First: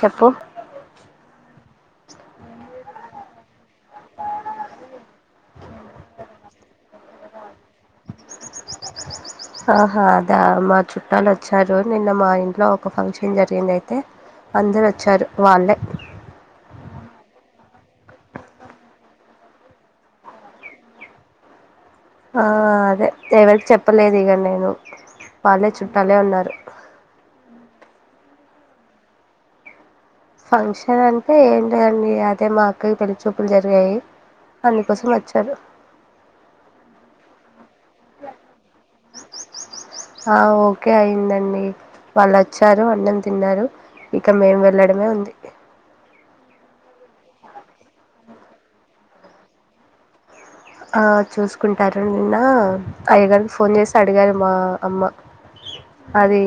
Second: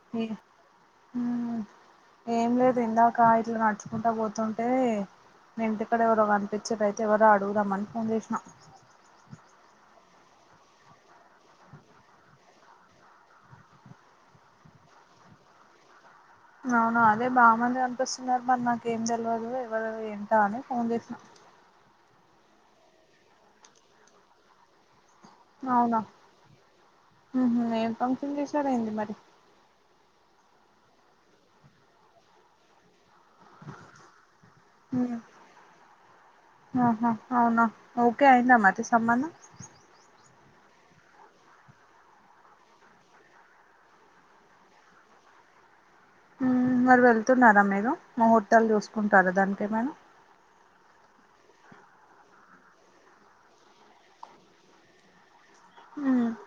చెప్పు హ ఏం లేదు ఇందాక ఇట్లా నడుచుకుంటా పోతుంటే నే ఇంటిక్కడ ఎవరో కనిపించే ప్రై ఎవరో అడుగుదామని ఫోన్ చేసినాం ఆహా మా చుట్టాలు వచ్చారు నిన్న మా ఇంట్లో ఒక ఫంక్షన్ జరిగింది అయితే అందరు వచ్చారు వాళ్ళే అవునా అదే బాగుమంది అనిపిస్తున్నారు మరి నాక ఏం తెలియదు ఎవ్వరు ఏంటా అని ఫోన్ చేసిన ఆ అదే ఎవరికి చెప్పలేదు ఇక నేను పాలే అవునా చుట్టాలే ఉన్నారు ఉహు, ఏం ఫంక్షన్ చేసార అయింది మరి ఫంక్షన్ అంటే ఏంటిదండి అదే మాకు పిలి చూపులు జరిగాయి అందుకోసం వచ్చారు ఆహా అవునా ఓకే అయిందామ్మా అతి సంబంధం ఆ ఓకే అయిందండి వాళ్ళు వచ్చారు అన్నని తిన్నారు ఇక మేం వెళ్లడమే ఉంది మరి వెళ్తున్నారా మీరు ముహూర్తాలు చూసుకుంటారా దాని ఏమైనా ఆ చూసుకుంటారు నిన్న అయ్యాగారినికి ఫోన్ చేసి అడిగారు మా అమ్మ అదే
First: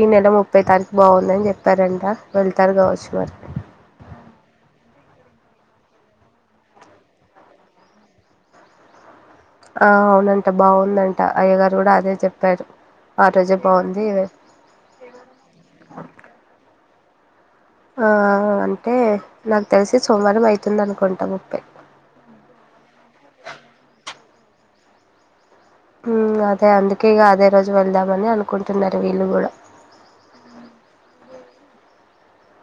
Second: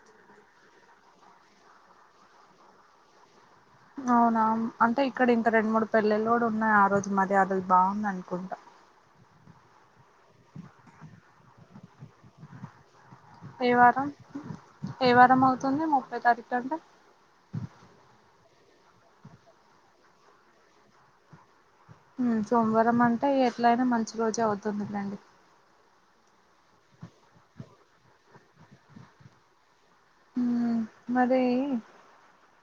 ఈ నెల ముప్పై తారీకు బాగుందని చెప్పారంట వెళ్తారు కావచ్చు మరి అవునా అంటే ఇక్కడ రెండు మూడు పెళ్లలు కూడా ఉన్నాయి ఆ రోజు మర్యాద బాగుంది అనుకుంటా ఆ అవునంట బాగుందంట అయ్య గారు కూడా అదే చెప్పారు ఆ రోజే ఏ బాగుంది వారం ఏ వారం అవుతుంది ముప్పై తారీఖ అంటే ఆ అంటే నాకు తెలిసి సోమవారం అయితుంది అనుకుంటాం ముప్పే సోమవారం అంటే ఎట్లయినా మంచి రోజు అవుతుందిలేండి అదే అందుకే ఇక అదే రోజు వెళ్దామని అనుకుంటున్నారు వీళ్ళు కూడా ఉ మరి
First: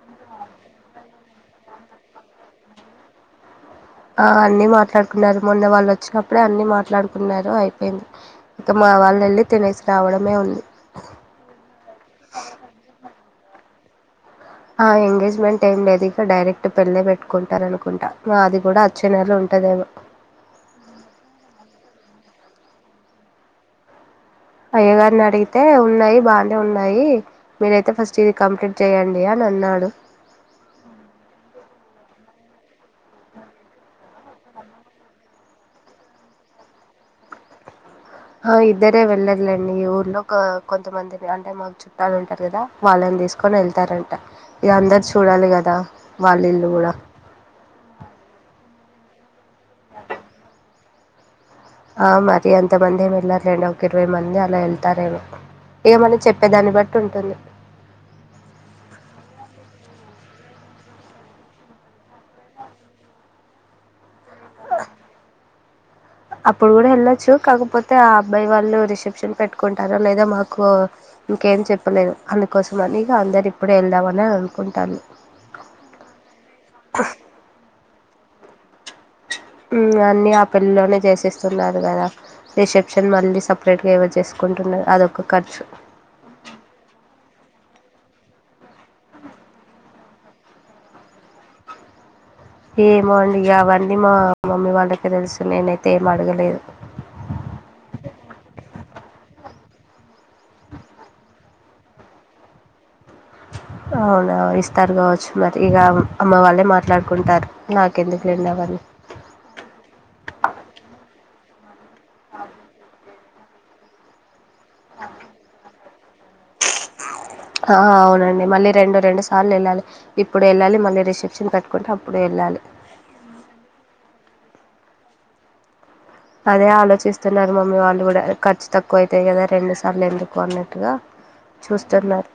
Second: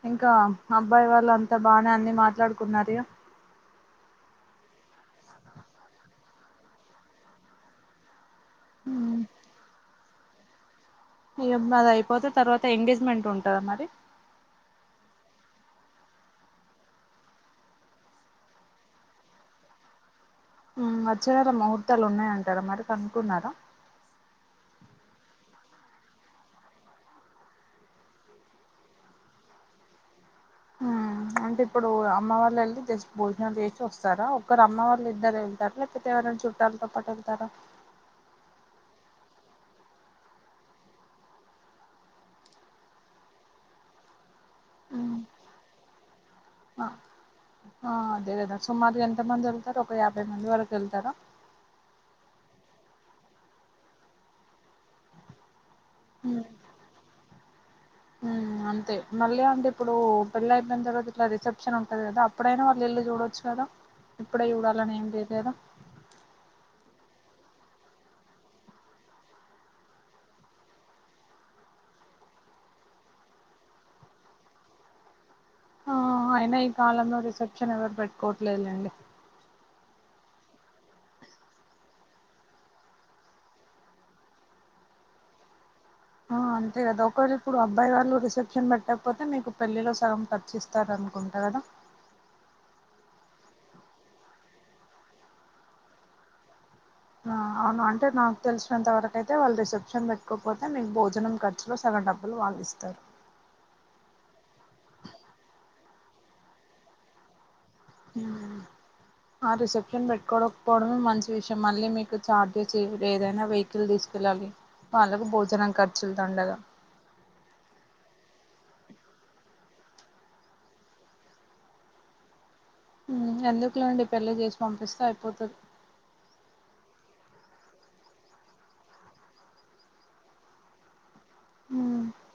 ఇంకా అబ్బాయి వాళ్ళు అంతా బానే అన్ని మాట్లాడుకున్నార ఆ అన్ని మాట్లాడుకున్నారు మొన్న వాళ్ళు వచ్చినప్పుడే అన్ని మాట్లాడుకున్నారు అయిపోయింది ఇంక మా వాళ్ళు వెళ్ళి తినేసి రావడమే ఉంది ఇ అది అయిపోతే తర్వాత ఎంగేజ్మెంట్ ఉంటదా మరి ఆ ఎంగేజ్మెంట్ ఏం లేదు ఇ డైరెక్ట్ పెళ్ళ పెట్టుకుంటారు అనుకుంటా మాది కూడా అచ్చే నెలలో ఉంట [unintelligible] అచ్చేనెల ముహూర్తాలు ఉన్నాయంటారా మరి కనుకున్నారా అయ్య గారిని అడిగితే ఉన్నాయి బానే ఉన్నాయి మీరయితే ఫస్ట్ ఇది కంప్లీట్ చేయడియా నా కన్నాడు ఆ అంటే ఇప్పుడు అమ్మ వాళ్ళు వెళ్ళి జస్ట్ భోజనాలు చేసి వస్తారా ఒకక్కరు అమ్మ వాళ్ళ ఇద్దరు వెళ్తారు లేకపోతే ఎవరైనా చుట్టాలు ఉంతప్పటకుతారా ఇద్దరే వెళ్ళర్లేండి ఊర్లో కొంతమంది అంటే మాకు చుట్టాలు ఉంటారు కదా వాళ్లని తీసుకొని వెళ్తారంట ఇగ అందరు చూడాలి కదా వాళ్ళ ఇల్లు కూడా ఆ అదే కదా సుమారు ఎంత మంది వెళ్తారు ఒక యాభై మంది వరకు వెళ్తారా ఆ మరి అంతమంది ఏమి వెళ్లారు రెం ఒక ఇరవై మంది అలా వెళ్తారేమో ఏమని చెప్పేదాన్ని బట్టి ఉంటుంది హ్మ్ అంతే మళ్ళీ అంటే ఇప్పుడు పెళ్లి అయిపోయిన తరువాత ఇట్లా రిసెప్షన్ ఉంటది కదా అప్పుడైనా వాళ్ళు ఇల్లు చూడచ్చు కదా ఇప్పుడే ఇవ్వాలని ఏం లేదు కదా అప్పుడు కూడా వెళ్ళొచ్చు కాకపోతే ఆ అబ్బాయి వాళ్ళు రిసెప్షన్ పెట్టుకుంటారా లేదా మాకు ఇంకేం చెప్పలేదు అందుకోసం అనిక అందరు ఇప్పుడే వెళ్దామని అని అనుకుంటారు ఆ అయినా ఈ కాలంలో రిసెప్షన్ ఎవరు పెట్టుకోట్లేదుండి ఉ అన్ని ఆ పెళ్లిలోనే చేసేస్తున్నారు కదా రిసెప్షన్ మళ్ళీ సపరేట్ గా ఏవో చేసుకున్ ఉంటున్నది అదొక ఖర్చు ఆ అంతే కదా ఒకవేళ ఇప్పుడు అబ్బాయి వాళ్ళు రిసెప్షన్ పెట్టకపోతే మీకు పెళ్ళిలో సగం ఖచిస్తార అనుకుంటా కదా ఏమో అండి ఇగ అవన్నీ మా మమ్మీ వాళ్ళకి తెలుసు నేనైతే ఏమి అడగలేదు ఆ అవును అంటే నాకు తెలిసినంత వరకు అయితే వాళ్ళు రిసెప్షన్ పెట్టుకోకపోతే మీకు భోజనం ఖర్చులో సగం డబ్బులు వాళ్ళిస్తారు అవునా ఇస్తారు కావచ్చు మరి ఇక అమ్మ వాళ్ళే మాట్లాడుకుంటారు హు నాకెందుకులేండి అవన్నీ ఆ రిసెప్షన్ పెట్టుకోకపోవడమే మంచి విషయం మళ్ళీ మీకు చార్జెస్ ఏదైనా వెహికల్ తీసుకెళ్లాలి వాళ్లకు భోజనం క చ్చు తండగా అవునండి మళ్ళీ రెండు రెండు సార్లు వెళ్ళాలి ఇప్పుడు వెళ్ళాలి మళ్ళీ రిసెప్షన్ పెట్టుకుంటే అప్పుడు వెళ్ళాలి ఉ ఎందుకులేండి పెళ్లి చేసి పంపిస్తే అయిపోతది అదే ఆలోచిస్తున్నారు మమ్మీ వాళ్ళు కూడా ఖర్చు తక్కువ అవుతయి కదా రెండు సార్లు ఎందుకు అన్నట్టుగా ఉమ్, చూస్తున్నారు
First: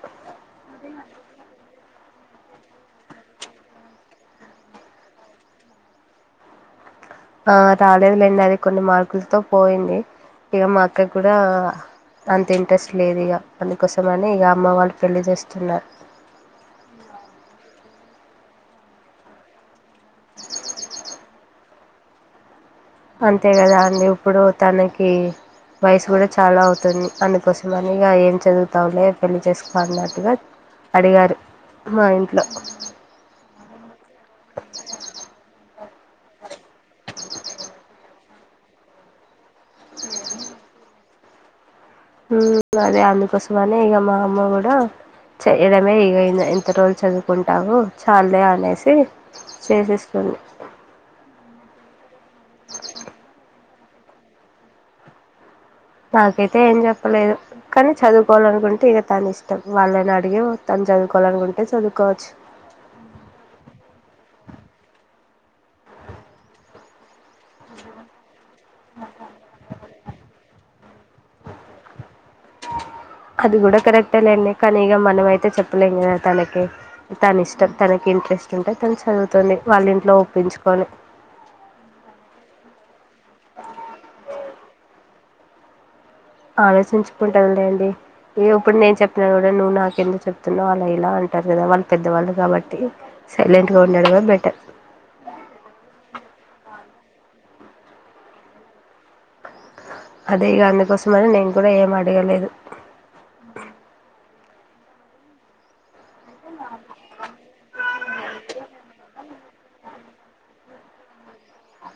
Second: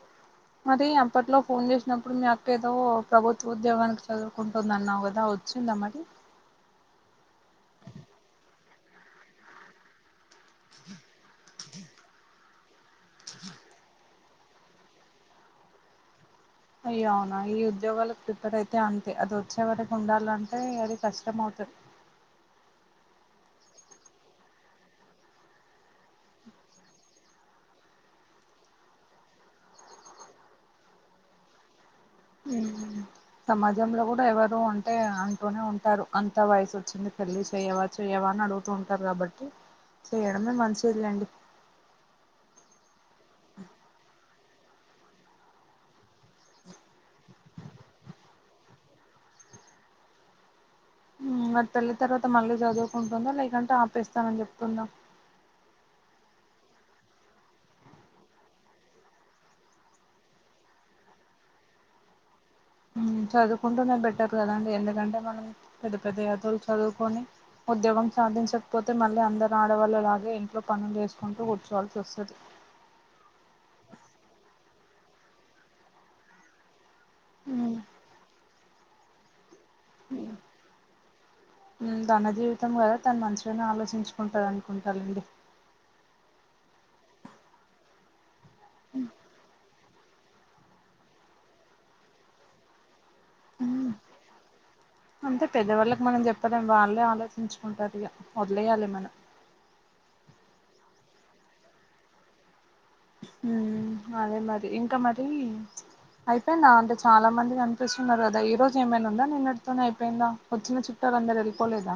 మరి అప్పట్లో ఫోన్ చేసినప్పుడు ఇప్పుడు మ అక్కేదో ప్రభుత్వ ఉద్యోగానికి చదువుకుంటుందన్నావు కదా వచ్చిందా మరి ఆ రాలేదులేండి అది కొన్ని మార్కులతో పోయింది ఇక మా అక్క కి కూడా అంత ఇంట్రెస్ట్ లేదు ఇక పనికోసమనే ఇక అమ్మ వాళ్ళు పెళ్లి చేస్తున్నారు అయ్య అవునా ఈ ఉద్యోగాలకు ప్రిపేర్ అయితే అంతే అది వచ్చే వర ఉండాలంటే అది కష్టం అవుతది అంతే కదా అండి ఇప్పుడు తనకి వయసు కూడా చాలా అవుతుంది అందుకోసమని ఇక ఏం చదువుతా ఉండే పెళ్లి చేసుకో అన్నట్టుగా అడిగారు మా ఇంట్లో ఉహు సమాజంలో కూడా ఎవరు ఉంటే అంటూనే ఉ టారు అంత వయసు వచ్చింది పెళ్లి చెయవా చెయ్యవా అని అడుగుతూ ఉంటారు కాబట్టి చేయడమే మంచిది లేండి ఉ అదే అందుకోసమనే ఇక మా అమ్మ కూడా చేయడమే ఇగ ఎంత రోజులు చదువుకుంటావు చాల్లే అనేసి చేసేస్ ఉ అటు పెళ్లి తర్వాత మళ్ళీ చదువుకుంటుందా లేకంటే ఆపేస్తానని చెప్తుందా నాకైతే ఏం చెప్పలేదు కానీ చదువుకోవాలనుకుంటే ఇక తన ఇష్టం వాళ్ళని అడిగి తను చదువుకోవాలనుకుంటే చదువుకోవచ్చు చదువుకుంటూనే బెట్టరు కదండి ఎందుకంటే మనం పెద్ద పెద్ద ఎతలు చదువుకొని ఉద్యోగం సాధించకపోతే మళ్ళీ అందరు ఆడవాళ్ళలాగే ఇంట్లో పనులు చేసుకుంటూ కూర్చోవాల్సి వస్తది అది కూడా కరెక్టే లేండి కానీ ఇక మనమయితే చెప్పలేం కదా తనకి తన ఇష్టం తనకి ఇంట్రెస్ట్ ఉంటే తను చదువుతుంది వాళ్ళ ఇంట్లో ఒప్పించుకొని ఉమ్ తన జీవితం కదా తను మంచిగానే ఆలోచించుకుంటాది అనుకుంటా లేండి ఆలోచించుకుంటదిలేండి ఏ ఇప్పుడు నేను చెప్పిన కూడా నువ్వు నాకు ఎందుకు చెప్తున్నా అలా ఇలా అంటారు కదా వాళ్ళు పెద్దవాళ్ళు కాబట్టి ఉ సైలెంట్గా ఉండడమే బెటర్ అంటే పెద్దవాళ్ళకి మనం చెప్పలేం వాళ్ లే ఆలోచించుకుంటారు ఇగ వదిలేయాలి మనం అదే అందుకోసమని నేను కూడా ఏం అడగలేదు ఉమ్ అదే మరి ఇంకా మర అయిపోయిందా అంటే చాలా మంది కనిపిస్తున్నారు కదా ఈ రోజు ఏమైనా ఉందా నిన్న తోనే అయిపోయిందా వచ్చిన చుట్టాలు అందరు వెళ్ళిపోలేదా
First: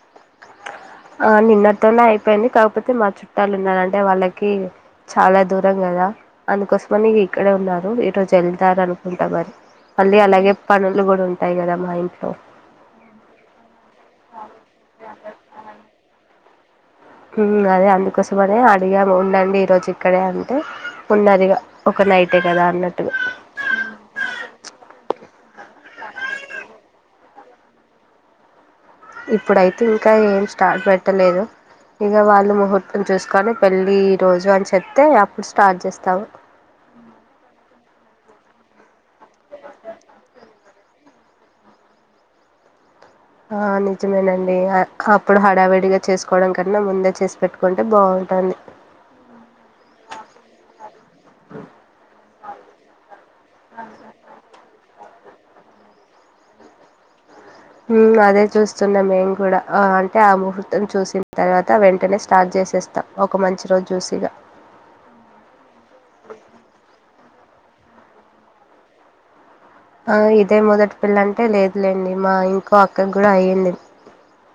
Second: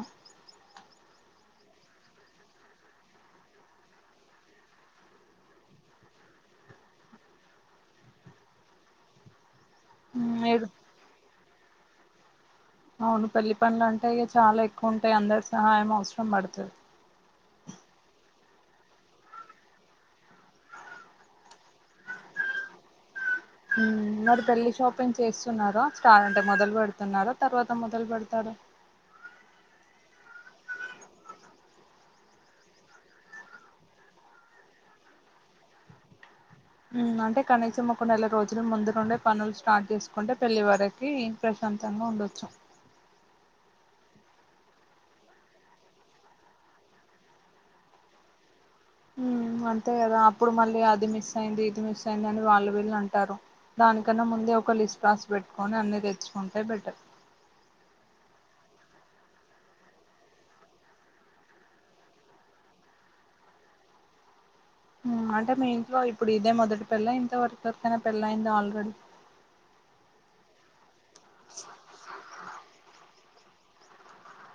నిన్నతోనే అయిపోయింది కాకపోతే మా చుట్టాలు ఉన్నారంటే వాళ్ళకి చాలా దూరం కదా అందుకోసమని ఇక్కడే ఉన్నారు ఈ రోజు వెళ్తారు అనుకుంటా మరి మళ్ళీ ఉమ్ అలాగే ఏడు పనులు కూడా ఉంటాయి కదా మా ఇంట్లో అవును పెళ్లి పనులు అంటే ఇగ చాలా ఎక్కువ ఉంటాయి అందరి సహాయం అవసరం పడుతది అదే అందుకోసం అనే అడిగాము ఉండండి ఈ రోజు ఇక్కడే అంటే ఉన్నదిగా ఒక నె అయితే కదా అన్నట్టుగా మరి పెళ్లి షాపింగ్ చేస్తున్నారు స్టార్ అంటే మొదలు పెడుతున్నారు తర్వాత మొదలు పెడతారు ఇప్పుడైతే ఇంకా ఏం స్టార్ట్ పెట్టలేదు ఇక వాళ్ళు ముహూర్తం చూసుకొని పెళ్ళి ఈ రోజు అని చెప్తే అప్పుడు స్టార్ట్ చేస్తావు అంటే కనీసం ఒక నెల రోజు ముందు నుండే పనులు స్టార్ట్ చేసుకుంటే పెళ్లి వరికి ప్రశాంతంగా ఉండొచ్చు ఆ నిజమేనండి అప్పుడు హడావిడిగా చేసుకోవడం కన్నా ముందే చేసి పెట్టుకుంటే బాగు ఉంటాంది ఉమ్ అంతే కదా అప్పుడు మళ్ళీ అది మిస్ అయింది ఇది మిస్ అయింది అని వాళ్ళు వీళ్ళు అంటారు దానికన్నా ముందే ఒక లిస్ రాస్ పెట్టుకొని అన్ని తెచ్చుకుంటే బెటర్ ఉమ్ అదే చూస్తున్నా మేం కూడా అంటే ఆ ముహూర్తం చూసిన తర్వాత వెంటనే స్టార్ట్ చేస్ చేస్తా ఒక మంచి రోజు చూసి ఇగ ఉమ్ అంటే మీ ఇంట్లో ఇప్పుడు ఇదే మొదటి పెళ్ల ఇంతవరకు ఎవరకైయినా పెళ్ళ అయింది ఆల్రెడీ ఆ ఇదే మొదటి పెల్ల అంటే లేదులేండి మా ఇంకో అక్కకి కూడా అయింది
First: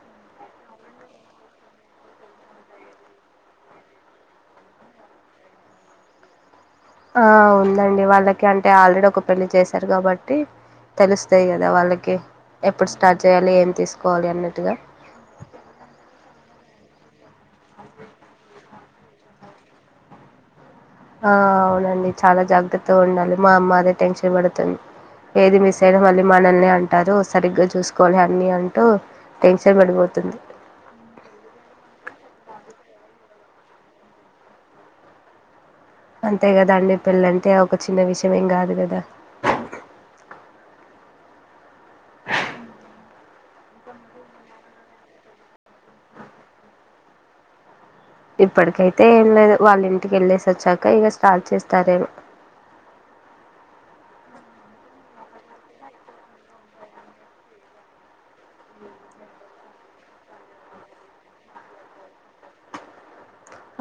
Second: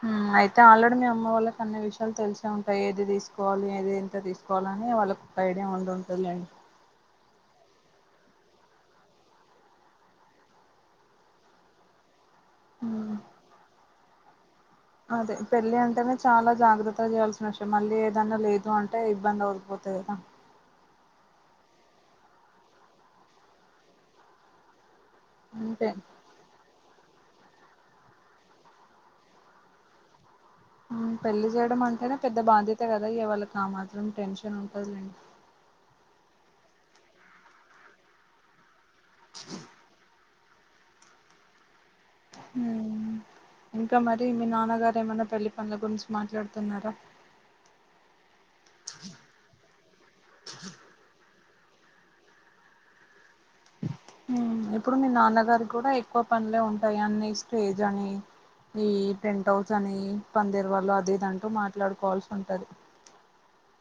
ఉమ్ అయితే ఆల్రెడీ మీ అమ్మ వాళ్ళకి అన్ని విషయాలు తెలిసే ఉంటాయి ఏది తీసుకోవాలి ఏది ఎంత తీసుకోవాల అనీ వాళ్ళ కు ఒక ఐడియా ఉండింటుంది లే ఆ ఉందండి వాళ్ళకి అంటే ఆల్రెడీ ఒక పెళ్లిి చేశారు కాబట్టి తెలుస్తాయి కదా వాళ్ళకి ఎప్పుడు ఉమ్ స్టార్ట్ చేయాలి ఏం తీసుకోవాలి అన్నది అదే పెళ్ళి అంటేనే చాలా జాగ్రత్తగా చేయాల్సిన విషయం మళ్ళీ ఏదన్నా లేదు అం టే ఇబ్బందవు పోతది ఆ ఆ అవునండి చాలా జాగ్రత్తగా ఉండాలి మా అమ్మ అదే టెన్షన్ పడుతుంది ఏది మిస్ అంతే అయ్యిన మళ్ళీ మనల్నే అంటారు సరిగ్గా చూసుకోవాలి అన్నీ అంటూ టెన్షన్ పడిపోతుంది ఉం పెళ్లి చేయడం అంటేనే పెద్ద బాధ్యత కదా ఇగ వాళ్ళకి ఆ మాత్రం టెన్షన్ ఉంటది లే అంతే కదా అండి పెళ్ళంటే ఒక చిన్న విషయం ఏం కాదు కదా అ ఉమ్ ఇంకా మరి మీ నాన్నగారు ఏమన్నా పెళ్లి పనుల గురించి మాట్లాడుతున్నారా ఇప్పటికైతే ఏం లేదు వాళ్ళ ఇంటికిళ్ళేసి వచ్చాక ఇక స్టార్ట్ చేస్ తరేమో ఉమ్ ఇప్పుడు మీ నాన్నగారు కూడా ఎక్కువ పనులే ఉంటాయి అన్ని స్టేజ్ అని ఈ టెంట్ హౌస్ అని పందేరు వాళ్ళు అదిదంటూ మాట్లాడుకోవాల్సి ఉంటది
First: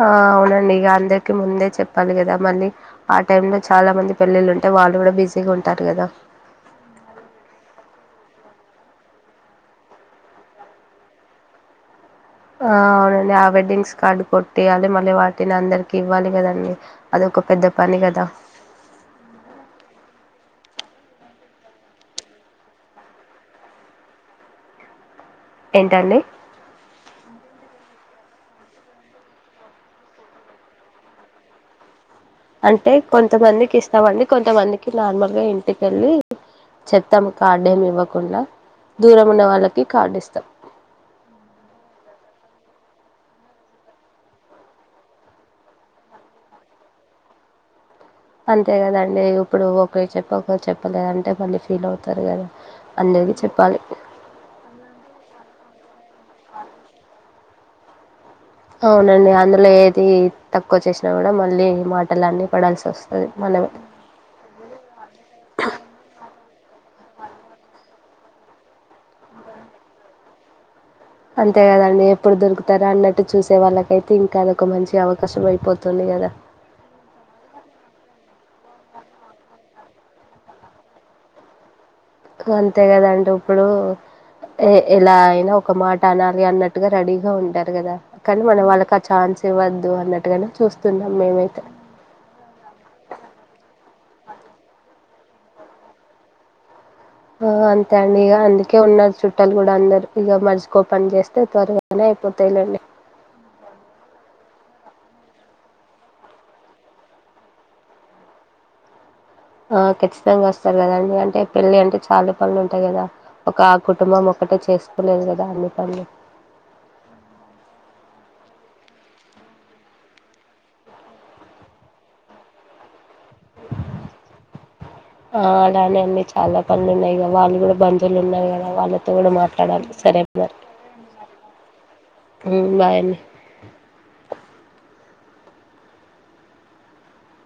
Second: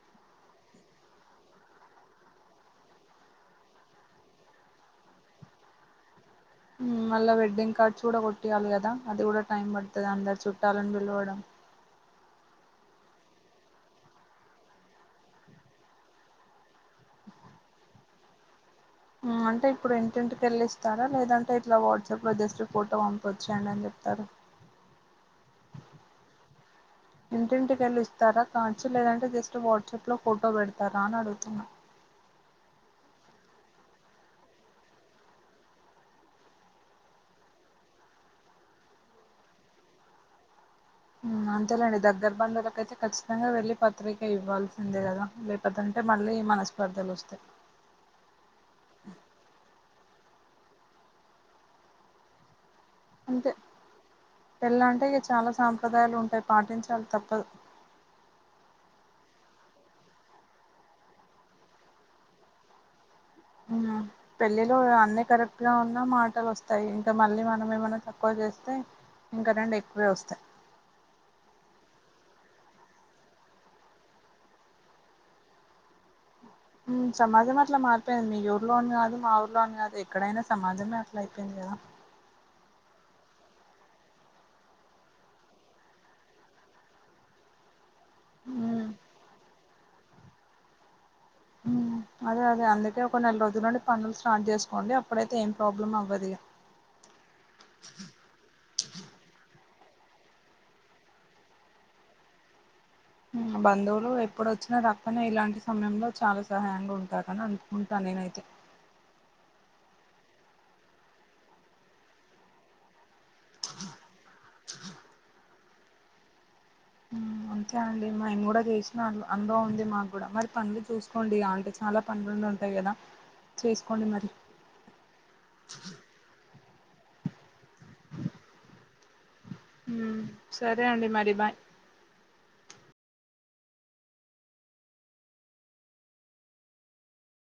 ఆ అవునండి ఇక అందరికి ముందే చెప్పాలి కదా మళ్ళీ ఆ టైమ్ లో చాలా మంది పెళ్ళిళ్ళుంటే వాళ్ళు కూడా బిజీగా ఉంటారు కదా ఉమ్ మళ్ళా వెడ్డింగ్ కార్డ్స్ కూడా కొట్టియాలి కదా అది కూడా టైం పడుతది అందరి చుట్టాలని పిలవడం ఆ అవునండి ఆ వెడ్డింగ్స్ కార్డు కొట్టియాలి మళ్ళీ వాటిని అందరికి ఇవ్వాలి కదండి అదొక పెద్ద పని కదా అంటే ఇప్పుడు ఇంటింటికిెళ్ళిస్తారా లేదంటే ఇట్లా వాట్సాప్ లో జస్ట్ ఫోటో పంపవచ్చెయ్యండి అని చెప్ప అరు ఎంటండి ఇంటింటికిెళ్ళు ఇస్తారా కార్డ్స్ లేదంటే జస్ట్ వాట్సాప్ లో ఫోటో పెడతారా అని అడుగుతున్నా అంటే కొంతమందికి ఇస్తామండి కొంతమందికి నార్మల్ గా ఇంటికెళ్ళి చెప్తాము కార్డేమి ఇవ్వకుండా దూరం ఉన్న వాళ్ళకి కార్డు ఇస్తాం ఉమ్ అంతేలేండి దగ్గరి బంధులకు ఐతే ఖచ్చితంగా వెళ్ళి పత్రిక ఇవ్వాల్సిందే కదా లేకపోతేంటే మళ్ళీ మనస్పర్ధలు వస్తాయి అంతే కదండి ఇప్పుడు ఒకరికి చెప్పి ఒకరు చెప్పలేదంటే మళ్ళీ ఫీల్ అవుతారు కదా అందరికి అంతే చెప్పాలి పెళ్ళంటే ఇక చాలా సాంప్రదాయాలు ఉంటాయి పాటించాలి తప్పదు అవునండి అందులో ఏది తక్కువ చేేసినా కూడా మళ్ళీ మాటలు అన్నిీ పడాల్సి వస్త అవునా పెళ్ళిలో అన్ని కరెక్ట్ గా ఉన్న మాటలు వస్తా స్తాయి ఇంకా మళ్ళీ మనం ఏమన్నా తక్కువ చేస్తే ఇంకా రెండు ఎక్కువే వస్తాయి అంతే కదండి ఎప్పుడు దొరుకుతారా అన్నట్టు చూసే వాళ్ళకైతే ఇంకా అదొక మంచి అవకాశం అయిపోతుంది కదా ఉమ్ సమాజం అట్లా మారిపోయింది మీ ఊర్లో అని కాదు మా ఊర్లో అని కాదు ఎక్కడైనా సమాజమే అట్లా అయిపోయింది కదా అంతే కదండి ఇప్పుడు ఏ ఇలా అయినా ఒక మాట అనాలి అన్నట్టుగా రెడీగా ఉంటారు కదా కనీ మనం ఉమ్ వాళ్ళకి ఆ ఛాన్స్ ఇవద్దు అన్నట్టుగానే చూస్తున్నా ఉమ్ అదే అదే అందుకే ఒక నెల రోజుల నుండి పనులు స్టార్ట్ చేసుకోండి అప్ అప్పుడతే ఏం ప్రాబ్లమ్ అవ్వదు ఇగ ఓ అంతే అండి ఇగ అందుకే ఉన్న చుట్టాలు అందరికూ మనిషి కో పని చేస్తే త్వరగానే అయిపోతాయిలేండి బంధువులు ఎప్పుడుచ్చినా రాకపొయిన ఇలాంటి సమయంలో చాలా సహాయంగా ఉంటారు అని అనుకుంటా నినాయితే ఒ ఖచ్చితంగా వస్తారు కదాండి అంటే పెళ్ళి అంటే చాలా పనులు ఉంటాయి కదా ఒక ఆ కుటుంబం ఒక ఒక్కతే చేసుకోలేవు కదా అన్ని పనులు ఆ అంతే అండి మిము కూడా చేసినొళ్ళు అనుభవం ఉంది మాకు కూడా మరి పనులు చూసుకోండి అంటే చాలా పనులు ఉన్నొళ్ళు ఉంటాయి కదా చేసుకోండి మరి ఆ అలానేండి చాలా పనులు ఉన్నాయి కదా అది కూడ బంధవులున్నాయి కదా వాళ్ళతో కూడా మాట్లా సరే అండి మరి బాయ్ [unintelligible] అమ్మో